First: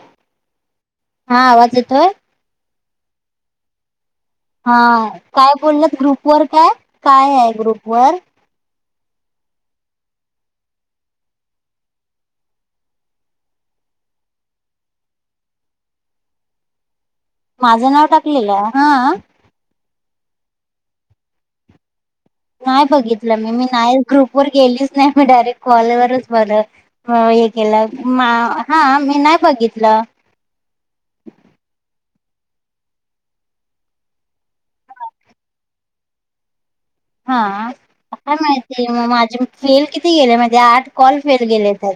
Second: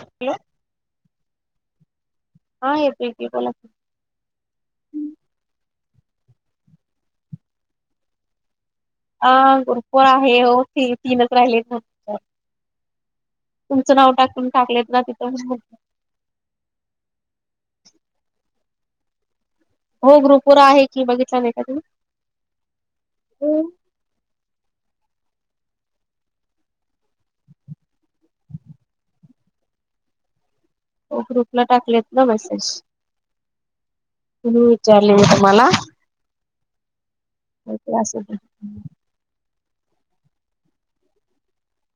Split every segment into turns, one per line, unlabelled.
Hello!
हा आवाज येतोय?
हा येतोय की बोला की
हा काय बोललं ग्रुप वर काय? काय आहे ग्रुप वर?
अ ग्रुपवर आहे. हो ते तीनच राहिले फ तुमचं नाव टाकून, टाकलेत ना तिथं
माझं नाव टाकलेलंय हा अ
हो ग्रुपवर आहे. की बघितला नाही का तुम्ही?
नाही बघितलं मी मी नाही ग्रुप वर गेलीच नाही मी डायरेक्ट कॉलवरच बर हो हे केलं, हा मी नाही बघितलं
ग्रुपला टाकलेत ना मेसेज म्हणून विचारले मी तुम्हाला
हा,
असू
काय
दे
माहिती मग माझे फेल किती गेले माझे आठ कॉल फेल गेले तर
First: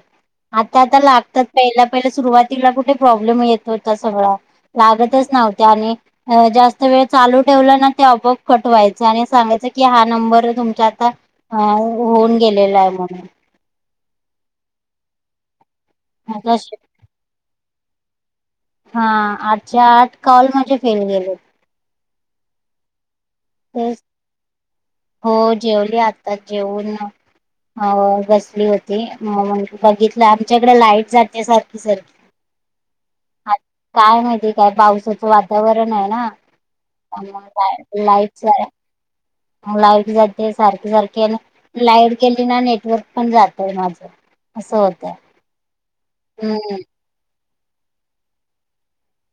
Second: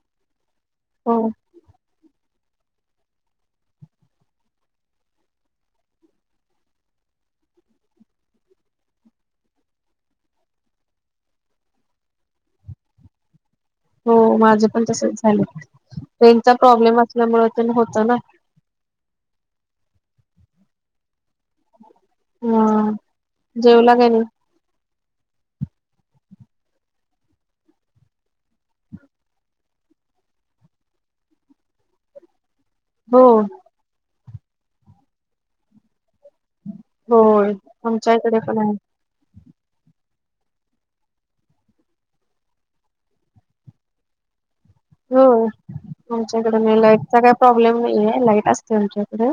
आता आता
हो
लागतात पहिला पहिला सुरुवातीला कुठे प्रॉब्लेम येत होता सगळा लागतच नव्हत्या आणि अ जास्त वेळ चालू ठेवला ना ते अपोआप कट व्हायचं आणि सांगायचं कि हा नंबर तुमचा आता हे होऊन गेलेला आहे म्हणून
हो माझं पण तसंच झालंय रेंजचा
आता श-
प्रॉब्लेम असल्यामुळे, पण होतं ना?
हा आठच्या आठ काॅल माझे फेल गेलेत
हा जेवला
तेच
काय नायी?
हो जेवली आताच जेऊन हो बसली होती मग बघितलं आमच्याकडे लाईट जाते सारखी सारखी [inaudible]
हो
आ- काय माहिती काय पावसाचं वातावरणय ना, त्यामुळं
होय
काय
आमच्या
लाईट
इकडे पण आहे
लाईट जाते सारखी सारखी, आणि लाईड गेली ना नेटवर्क पण जातय माझं असं होतंय
हो आमच्याकडे
हम्म.
नाही लाईटचा काय प्रॉब्लेम नाहीए लाईट असते आमच्याकडे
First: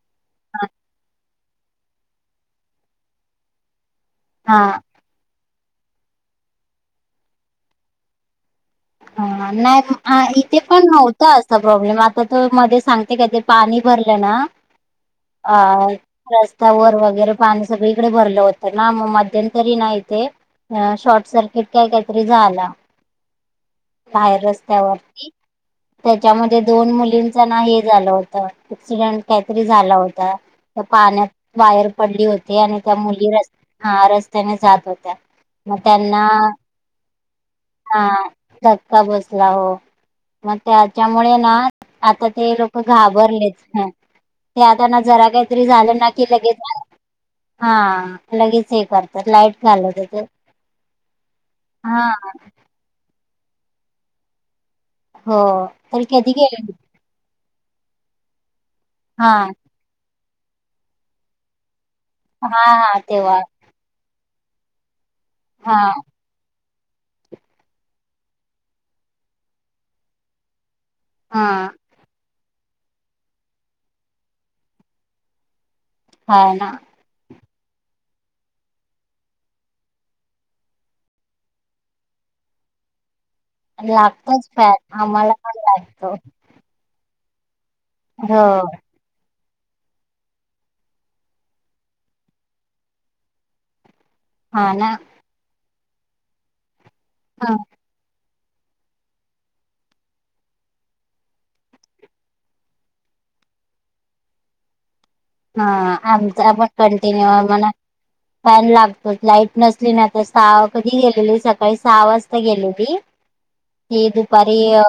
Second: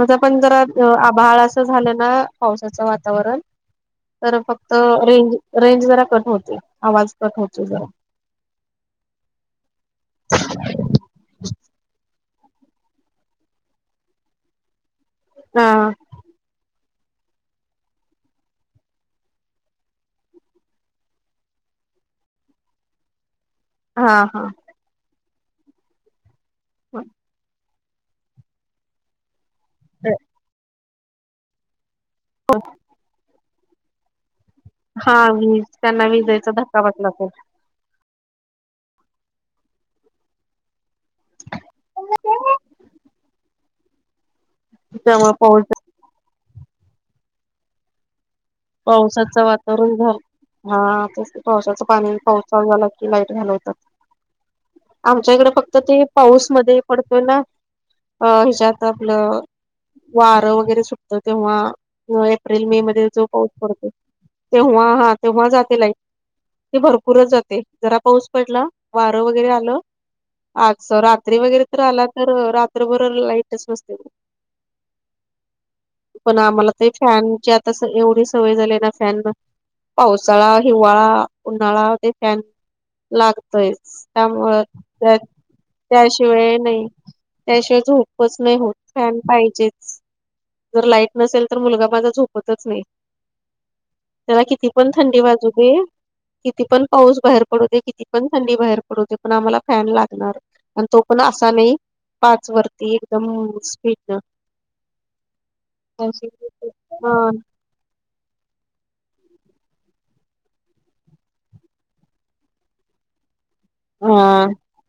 आता पण जरा आभाळ असं झालं ना पावसाचं वातावरण तर
हा
फक्त रेंज रेंज जरा कट होते, आवाज कट होते जरा
हा नाही इथे पण नव्हत असा प्रॉब्लेम आ तर त मध्ये सांगते का ते पाणी भरलं ना? अ
हा
रस्तावर वगैरे पाणी सगळीकडे भरलं होतं ना मग मध्यंतरी ना इथे अ शॉर्ट सर्किट काय काहीतरी झाला
हा
बाहेर
हा
रस्त्यावरती त्याच्यामध्ये दोन मुलींचं ना हे झालं होत एक्सिडंट काहीतरी झाला होता त्या पाण्यात वायर पडली होती आणि त्या मुली रस्त्या हा रस्त्याने जात होत्या,
हा वीज
मग त्यांना
विजेचा धक्का बसला तो
हा, झटका बसला हो मग त्याच्यामुळे ना आता ते लोकं घाबरलेत ते आता ना जरा
त्यामुळे पाऊस
काहीतरी झाल ना कि लगेच हा लगेच हे करतात
पावसाच
लाईट
वातावरण
घालत ते
झालं हा पावसाच
हा
पाणी पावसाळा झाला लाईट घालवतात आमच्या
हो
इकडे फक्त
तर
ते
कधी गेले
पाऊसमध्ये. पडतोय ना अ ह्याच्यात आपल
हा
वार वगैरे सुटत तेव्हा
हा
एप्रिल मे
हा
मध्ये जो
तेव्हा
पाऊस पडतो तेव्हा हा तेव्हा
हा
जाते लाईट. ते भरपूरच जाते जरा पाऊस पडला वार वगैरे आल आज जरा रात्री वगैरे
हा
तर आला तर रात्रभर लाईटच नसते. पण
हा
आम्हाला
ना
ते फॅनचे आता एवढेच सवय झाले ना फॅन पावसाळा, हिवाळा, उन्हाळा ते फॅन लागतयच
लागतोच
त्यामुळ
फॅट
त्या
आम्हाला पण लागतो
त्याशिवाय नाही. त्याशिवाय झोपच
हो
नाही होत. फॅन पाहिजेच जर लाईट नसेल तर मुलगा माझा झोपतच नाही. त्याला किती
हा
पण
ना
थंडी वाजू दे किती पण पाऊस बाहेर
ह
पडू दे किती. पण थंडी बाहेर पडूदे पण आम्हाला फॅन लागणार आणि तो पण असा नाही. पाच वरती एकदम स्पीड न.
हा आमचा पण कंटिन्यू
न
आम्हाला फॅन लागतोच लाईट नसली ना आता सहा कधी गेलेली सकाळी सहा वाजता गेलेली. ती
हा
दुपारी अ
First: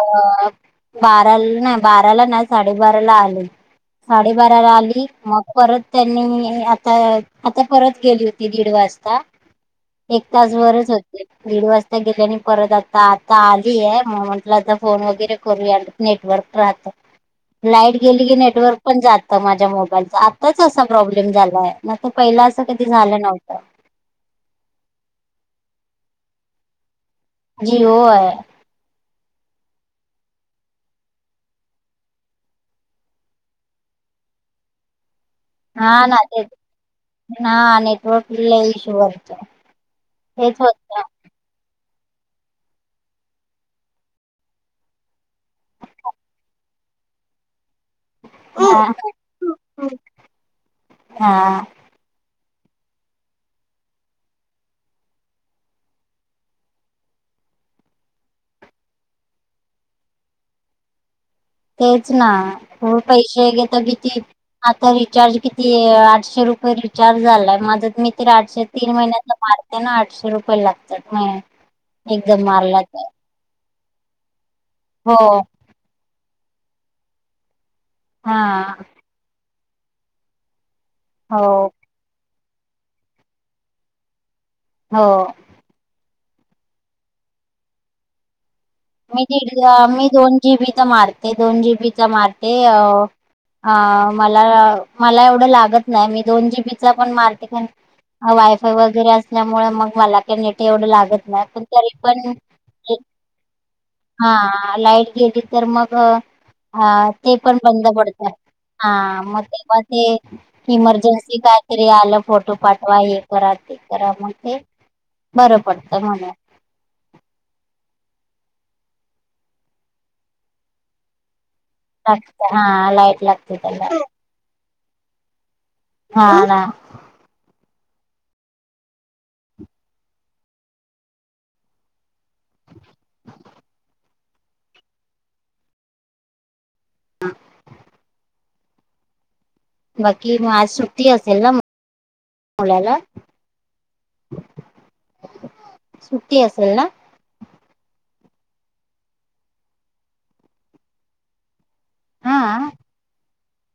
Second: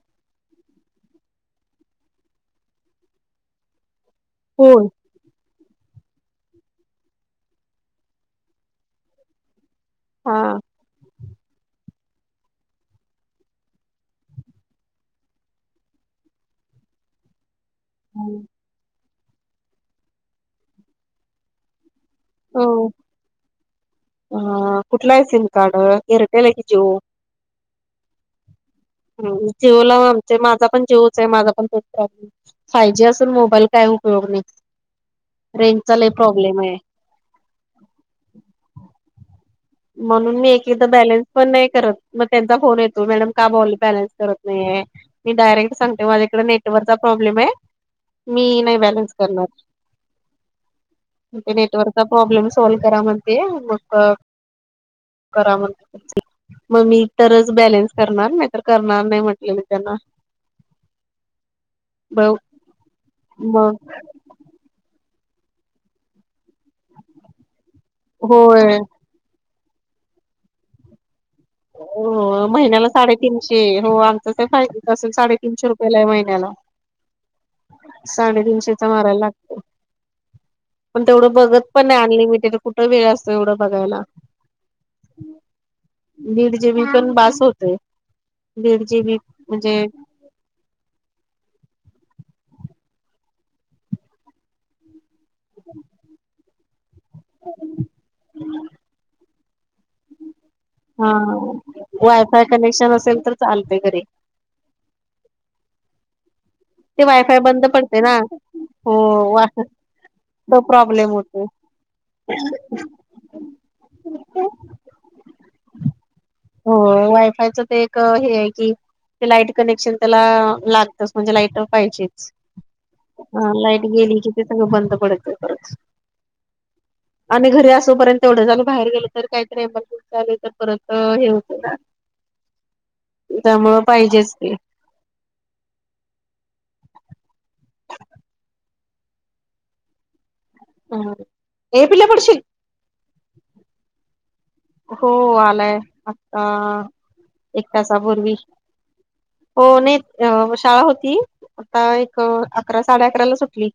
बारा नाही बाराला नाही साडेबाराला आली साडेबाराला
फोन
आली. मग परत त्यांनी आता आता परत गेली होती दीड वाजता. एक
हा
तासभरच होती. दीड वाजता गेली आणि परत आता आता आली आहे मग म्हंटल आता फोन वगैरे करूया. नेटवर्क राहत. लाईट गेली की नेटवर्क पण जात माझ्या मोबाईलचा आत्ताच असा प्रॉब्लेम झालाय. नाही तर पहिल अस कधी झाल नव्हत.
ह कुठला आहे सिम कार्ड एअरटेल आहे कि जीओ.
जिओ आहे.
ह जीओला आम माझा पण जीवच आहे माझा पण तोच प्रॉब्लेम फाय जी असून मोबाईल काय उपयोग नाही. रेंजचा
हां
लय
ना तेच
प्रॉब्लेम आहे
नेटवर्कचा इश्यू आहे.
म्हणून मी एक एकदा बॅलेन्स पण नाही करत मग त्यांचा फोन येतो मॅडम का बोल बॅलन्स करत नाहीे मी डायरेक्ट सांगते माझ्याकडे नेटवर्कचा प्रॉब्लेम आहे. मी नाही
हा
बॅलन्स करणार ते
हा,
नेटवर्क प्रॉब्लेम सॉल्व करा म्हणते मग करा म्हण मग मी तरच बॅलेन्स करणार नाही. तर करणार नाही म्हंटले मी त्यांना.
तेच
ब
ना खर पैसे घेतात
मग
तर किती आता रिचार्ज किती आठशे रुपय रुपये रिचार्ज झालाय माझ मी तर आठशे
होय.
तीन महिन्याचा मारते ना आठशे रुपये लागतात. एकदम
हो
मारला
महिन्याला
तर
साडेतीनशे हो आमचा फाय जीच असेल
हो
साडेतीनशे रुपये. झालाय महिन्याला
हा
साडेतीनशेचा मारायला लागत. पण तेवढं
हो
बघत पण नाही अनलिमिटेड कुठ वेळ असतोय एवढ बघायला.
हो
दीड जीबी पण बास होतोय. जीबी
मी दिड,
म्हणजे
मी दोन जीबी चा मारते, दोन जीबीचा मारते अ मला, मला एवढं येवढं लागत नाय, मी दोन जीबी चा पण मारते, वायफाय वगैरे असल्यामुळे मग मला काय नेट एवढं
हा
लागत नाही, पण तरी पण
वायफाय कनेक्शन
एक-
असेल तर चालतंय घरी
हा लाईट गेली तर मग अ, ते
वायफाय
पण बंद
पडते ना
पडतं
हो
हा, मग
वा
तेव्हा ते
तो प्रॉब्लेम
इमर्जन्सी
होतो
काय तरी आलं फोटो पाठवा एक हे करा ते करा म ते बरं पडतं म्हणून
हो वायफायच ते एक, हेय की ते लाईट कनेक्शन त्याला, लागतच म्हणजे लाईट पाहिजेच,
लागत हा लाईट
हा
लागते
लाईट
त्याला
गेली की ते सगळं बंद पडतय परत
हा ना
आणि घरी असोपर्यंत तेवढंच आणि बाहेर गेलो तर काहीतरी मग आले तर परत अं हे होतंय ना त्यामुळं पाहिजेच ते
बाकी, मग आज सुट्टी असेल ना?
ए पिल्या पडशील
मुलाला
हो, आलाय
सुट्टी
आत्ता
असेल ना
एक तासापूर्वी, हो नाही शाळा होती आता एक,
हा
अकरा साडे अकरा ला सुटली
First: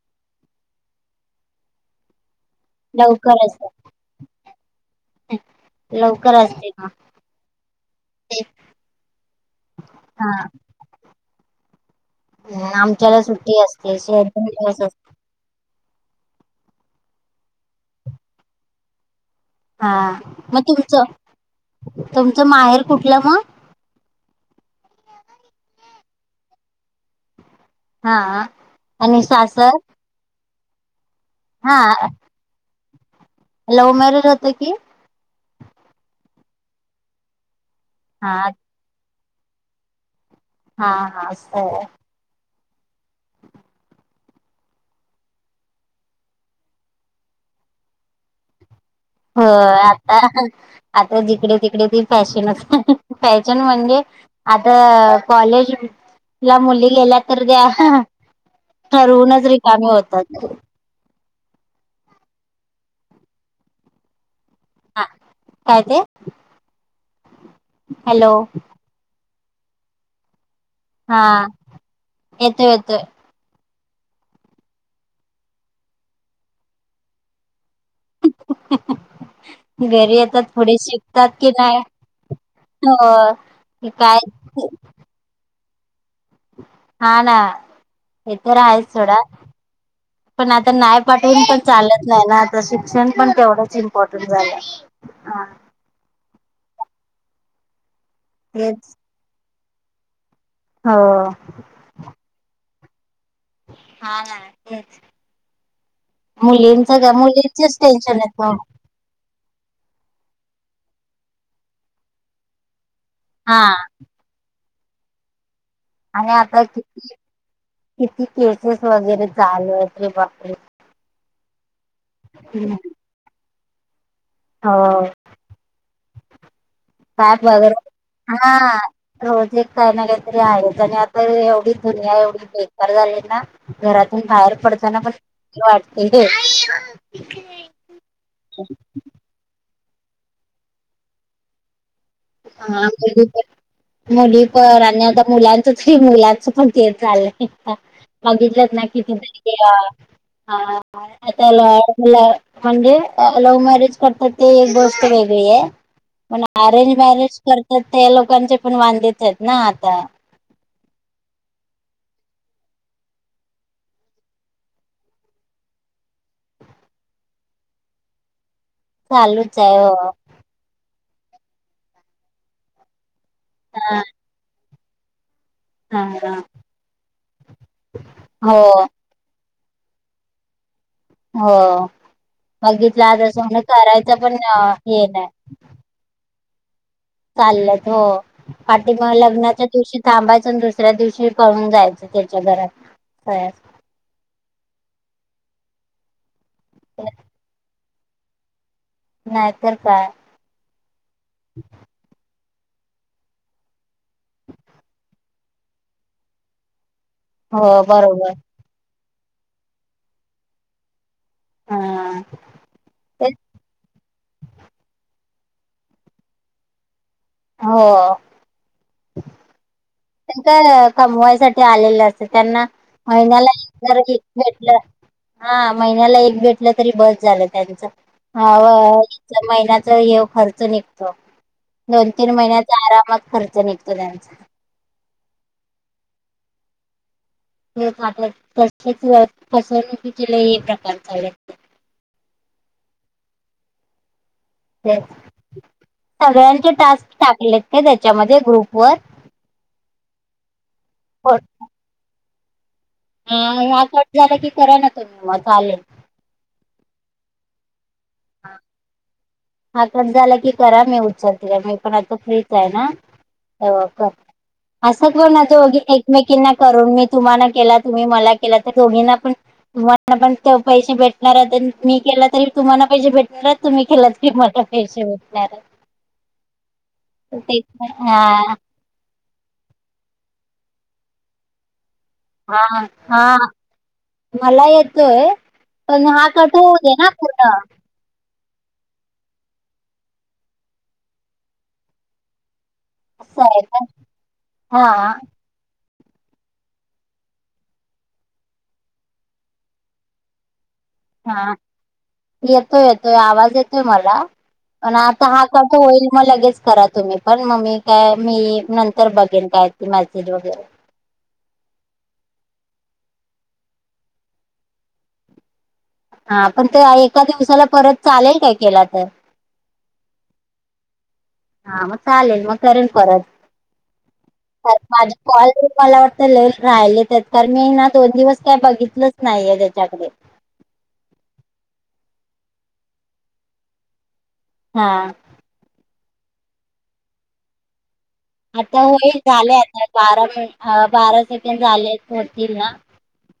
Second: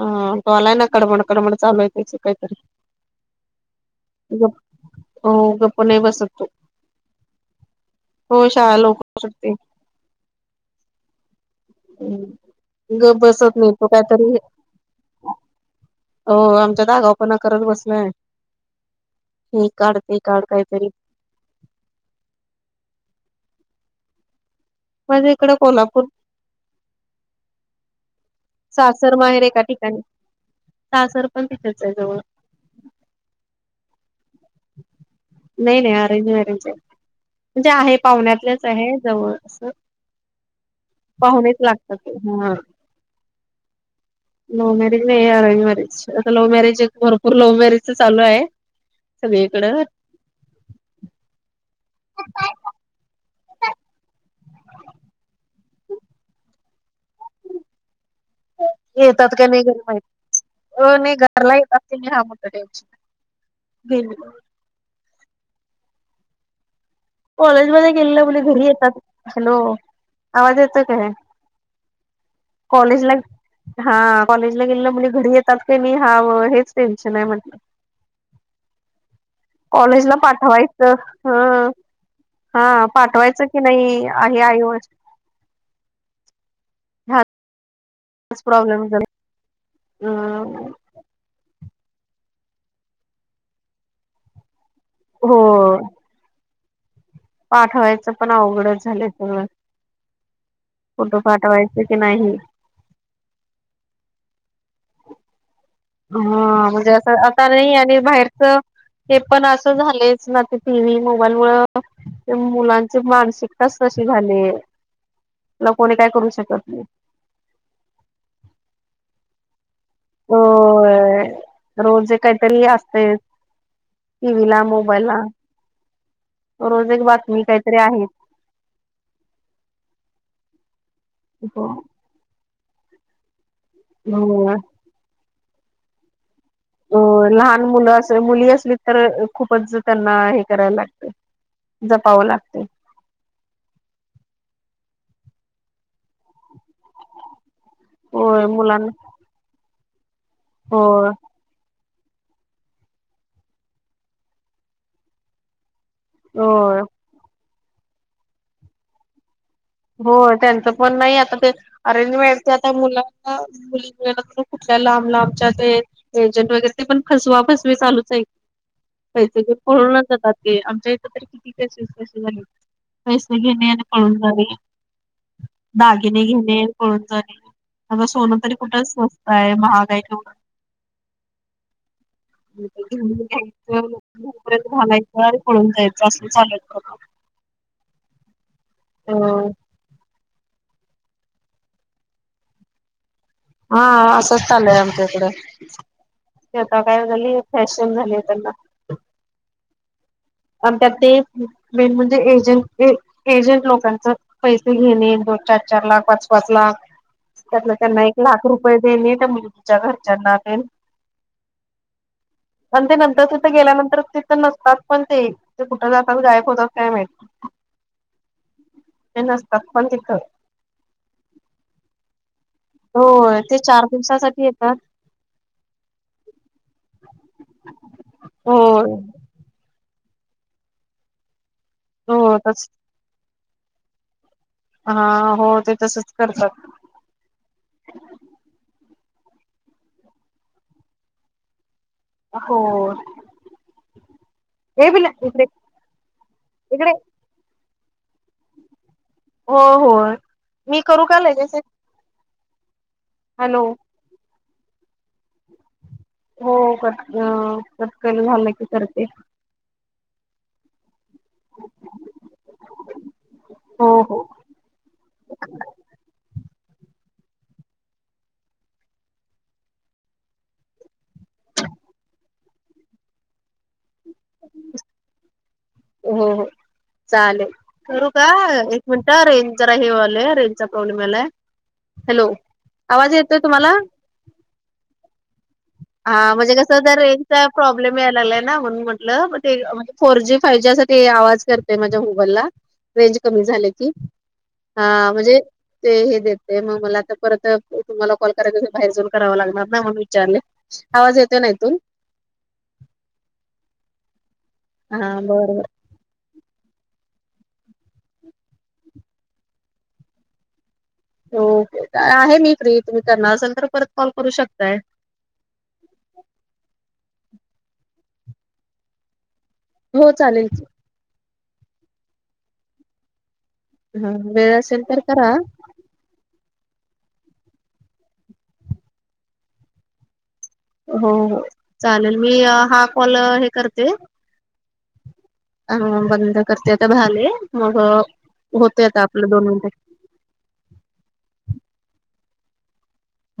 हा तो आलाय ना कडमड कडमड चालूय त्याची कायतरी
लवकर असल
गप्पा, हो गप्पा नाही बस
करायचय का?
हो शाळा लवकर सुटती
हा ह्
गप
आमच्याला
बसत
सुट्टी
नाही तो
असते,
काहीतरी
[unintelligible] दिवस असतो.
हो आमच्यात आगावपणा करत बसलाय हे काढ
हा,
ते काढ
मग
काहीतरी
तुमचं, तुमचं माहेर कुठलं म?
माझं इकडं कोल्हापूर
हा आ
सासर माहेर एका ठिकाणी, सासर पण
हा
तिथेच आहे जवळ
लव्ह मॅरेज होतं की
नाही, नाही, अरेंज मॅरेजय, म्हणजे आहे
हा
पाहुण्यातलच आहे जवळचं.
हा हा
पाहुणेच
हो
लागतात ते हम लव्ह मॅरेज नाही, अरेंज मॅरेज, आता लव्ह मॅरेज एक भरपुर लव्ह मॅरेजच चालूय
होय आता, आता जिकडे तिकडे ती फॅशनचय [inaudible] फॅशन म्हणजे आता, कॉलेज ला मुली गेल्या तर त्या, ठरवूनच रिकामी होतात
ओ नाही घरला येत असते मी हा मोठा टेन्शन [unintelligible]
हा, काय ते?
कॉलेजमध्ये गेलेल्या
हॅलो
मुली घरी येतात, हॅलो! आवाज येतोय?
हा
[unintelligible]
येतोय येतोय
कॉलेजला हा, कॉलेजला गेलेल्या मुली घरी येतात की नाही हा व हेच टेन्शन आहे म्हटलं
[inaudible]
कॉलेजला
येतात पुढे
पाठवायचं,
शिकतात की
हं
नाही
हा
हो
पाठवायचं की नाही,
काय
आहे आई वड
हा ना, हे
हाच
तर
प्रॉब्लेम
आहेच सोडा, पण
झाला
आता नाय पाठवून पण चालत नाही ना, आता शिक्षण पण तेवढंच, इम्पॉर्टंट झालंय.
हो. पाठवायचं पण अवघडच
तेच
झालंय सगळं,
हो
कुठं पाठवाय? च की नाही?
हा ना, तेच.
हां, म्हणजे
मुलींच
असं आता नही
मुलींचेच
आणि
टेन्शन येत
बाहेरच?
मग
ते पण असं झालयचं ना, ते टी व्ही, मोबाईलमूळ त्या मुलांचे मार्क्स
हा
शिकतास तशी झाले, त्याला कोणी काय करू
आणि आता
शकत नही.
किती किती केसेस वगैरे चालू येत.
होय, रोजे ये काहीतरी असतय. टी व्हीं ला,
हो
मोबईल ला. रोज एक बा तमी काहीतरी आहे.
हां, रोज एक काय ना, काहीतरी आहेच आणि आता
हो
एवढी दुनिया एवढी चे बरं झालंय ना, घरातून बाहेर पडताना, पण [unintelligible] कसतर वाटतंय.
अ, लहान मुलं असं मुली असली, तर खूपच त्यांना, हे करायला लागत. जपाव लाग
हां, आमच्या तिथं मुली पण आणि आता मुलांचच की, मुलांच पण ते चाललंय [unintelligible]
होय
बघितलंत ना
मुलांना
किती तरी [unintelligible]
होय
त्याला ह्याला, म्हणजे लव्ह मॅरेज करतात, ती एक गोष्ट वेगळी ये. पण
होय
अरेंज मॅरेज करतात, त्यां लोकांचे पण वांदे चं येत ना आता.
हो, त्यांचं पण नाही, आता ते अरेंज मॅरेज च्या आता मुलांना मुली मिळेनात, कुठल्या लांब लांबच्या ते एजंट वगैरे ते पण फसवा फसवी चालूच ये, पैसे घेवून
चालूच आहे
पळूनच
हो
जातात. ते आमच्या इथं, तर किती केसेस तसे झालेत, पैसे घेणे आणि
हा
पळून जाणे.
हा
दागिने
हा
घेणे, अन पळून जाणे, अग सोनं तरी
हो
कुठं स्वस्त ये, महाग हाय केवढं.
हो
[unintelligible]
बघितला आता सोनं करायचं पण हे नाही
घालायचं. पळून जायायचं, असलं चालू येत प्रकार.
चालल्यात, हो पाटी मग लग्नाच्या दिवशी थांबायच, अन दुसऱ्या दिवशी पळून जायचं, त्याच्या घरात [unintelligible]
आं असंच, चालूय आमच्याकडं, ती आता काय झाली, फॅशन झालीय त्यांना.
नाहीतर काय.
आणि त्यात ते, मेन म्हणजे एजंट ने एजंट लोकांच पैसे घेणे, दोन चार-चार लाख, पाच-पाच लाख. त्यातलं
हो
त्यांना एक
बरोबर
लाख रुपये देणे, त्या मुलीच्या घरच्यांना तेन.
हं.
आणि ते नंतर, तिथं गेल्यानंतर, तिथं नसतात पण ते, ते कुठं जातात?, गायब होतात, काय माहित.
हहॉ.
ते नसतात पण तिथं.
ती क कमवायसाठी आलेलं असत्यात, त्यांना
होय
महिन्याला
ते चार
[unintelligible]
दिवसासाठी येतात
भेटलं. हां, महिन्याला एक भेटलं, तरी बस झालं, त्यांचं, ह
होय
व. चां महिन्याच ह्यो खर्च निघतो, दोन-तीन
हो तस
महिन्याचा आरामात खर्च निघतो, त्यांचा.
हां, हो ते तसच करतात.
[unintelligible] फसवणुकीचे लय हे प्रकार चालूयात.
हो, हे बी
तेच
इकडे
सगळ्यांचे
इकडे
टास्क टाकलेत काय त्याच्यामध्ये ग्रुप वर.
हो होय मी करू का लगेच एक.
ह
हॅलो
ह्या कट झालं की करा ना मग चालेल.
हो कट न कट केलं झालं की करते.
हा कट झाला की करा मी उचलते मी पण आता फ्रीच आहे ना. ते हो का, असंच बघ ना दोघी एकमेकींना करून मी तुम्हाना केला तुम्ही मला केला तर दोघींना पण तुम्हाला पण पैसे भेटणार मी केला तरी तुम्हाला पैसे भेटणार तुम्ही केला. क [unintelligible] म कसे वल्यार
हो हो, चालेल करू का
ना.
एक. म्हणता रेंज जरा हे व्हायल रेंजचा प्रॉब्लेम आलाय हॅलो.
हा हा
आवाज
हा
येतोय
हा,
तुम्हाला
मला येतय. पण हा कट होऊ दे ना पूर्ण.
पले मिळालेना म्हणून म्हटलं ते फोर जी. पैशासाठी आवाज करतय माझ्या मोबाईलला. रेंज
असं
कमी
आहे
झाले
का
की हा म्हणजे. ते हे देतय मग मला आता परत तुम्हाला कॉल कराय बाहेर जाऊन करावं लागणार ना म्हणून विचारले. आवाज येतो ना
हा
इथून.
येतोय येतोय आवाज येतोय मला पण आता हा
बरं बर
कट होईल मग लगेच कराच. तुम्ही पण म मी काय मी नंतर बघेन काय त मेसेज वगैरे.
ओके आहे मी फ्री तुम्ही करणार असाल तर परत कॉल करू शकताय.
हा पण ते एका दिवसाला परत चालेल काय केला तर.
हो चालेल की.
हा मग चालेल मग करेन परत
हा वेळ असेल तर
माझ
करा
कॉल. मला वाटतं लई राहिलेत आहेत कारण मी ना दोन दिवस काही बघितलंच नाहीये त्याच्याकडे.
हो हो, चालेल मी हा कॉल हे करते.
हा,
ह बंद करर्तेयता भाले मग.
आता
होते
होयई
आपलं दोन
झालं
मिनिट
आता. बारा बारा सेकंड झाले होतील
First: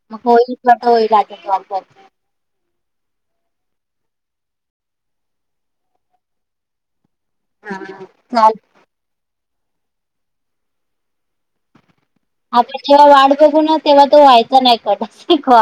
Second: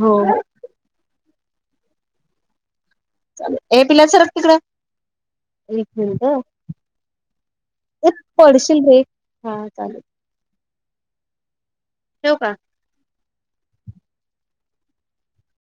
हो हो
होईल. होईल [unintelligible]
ए पिल्या सरच तिकडं एक मिनिट.
हा
एक
चाल
पडशील रे हा चालेल. ठेवू का.
जेव्हा वाट बघू ना तेव्हा तो व्हायचा नाही कट.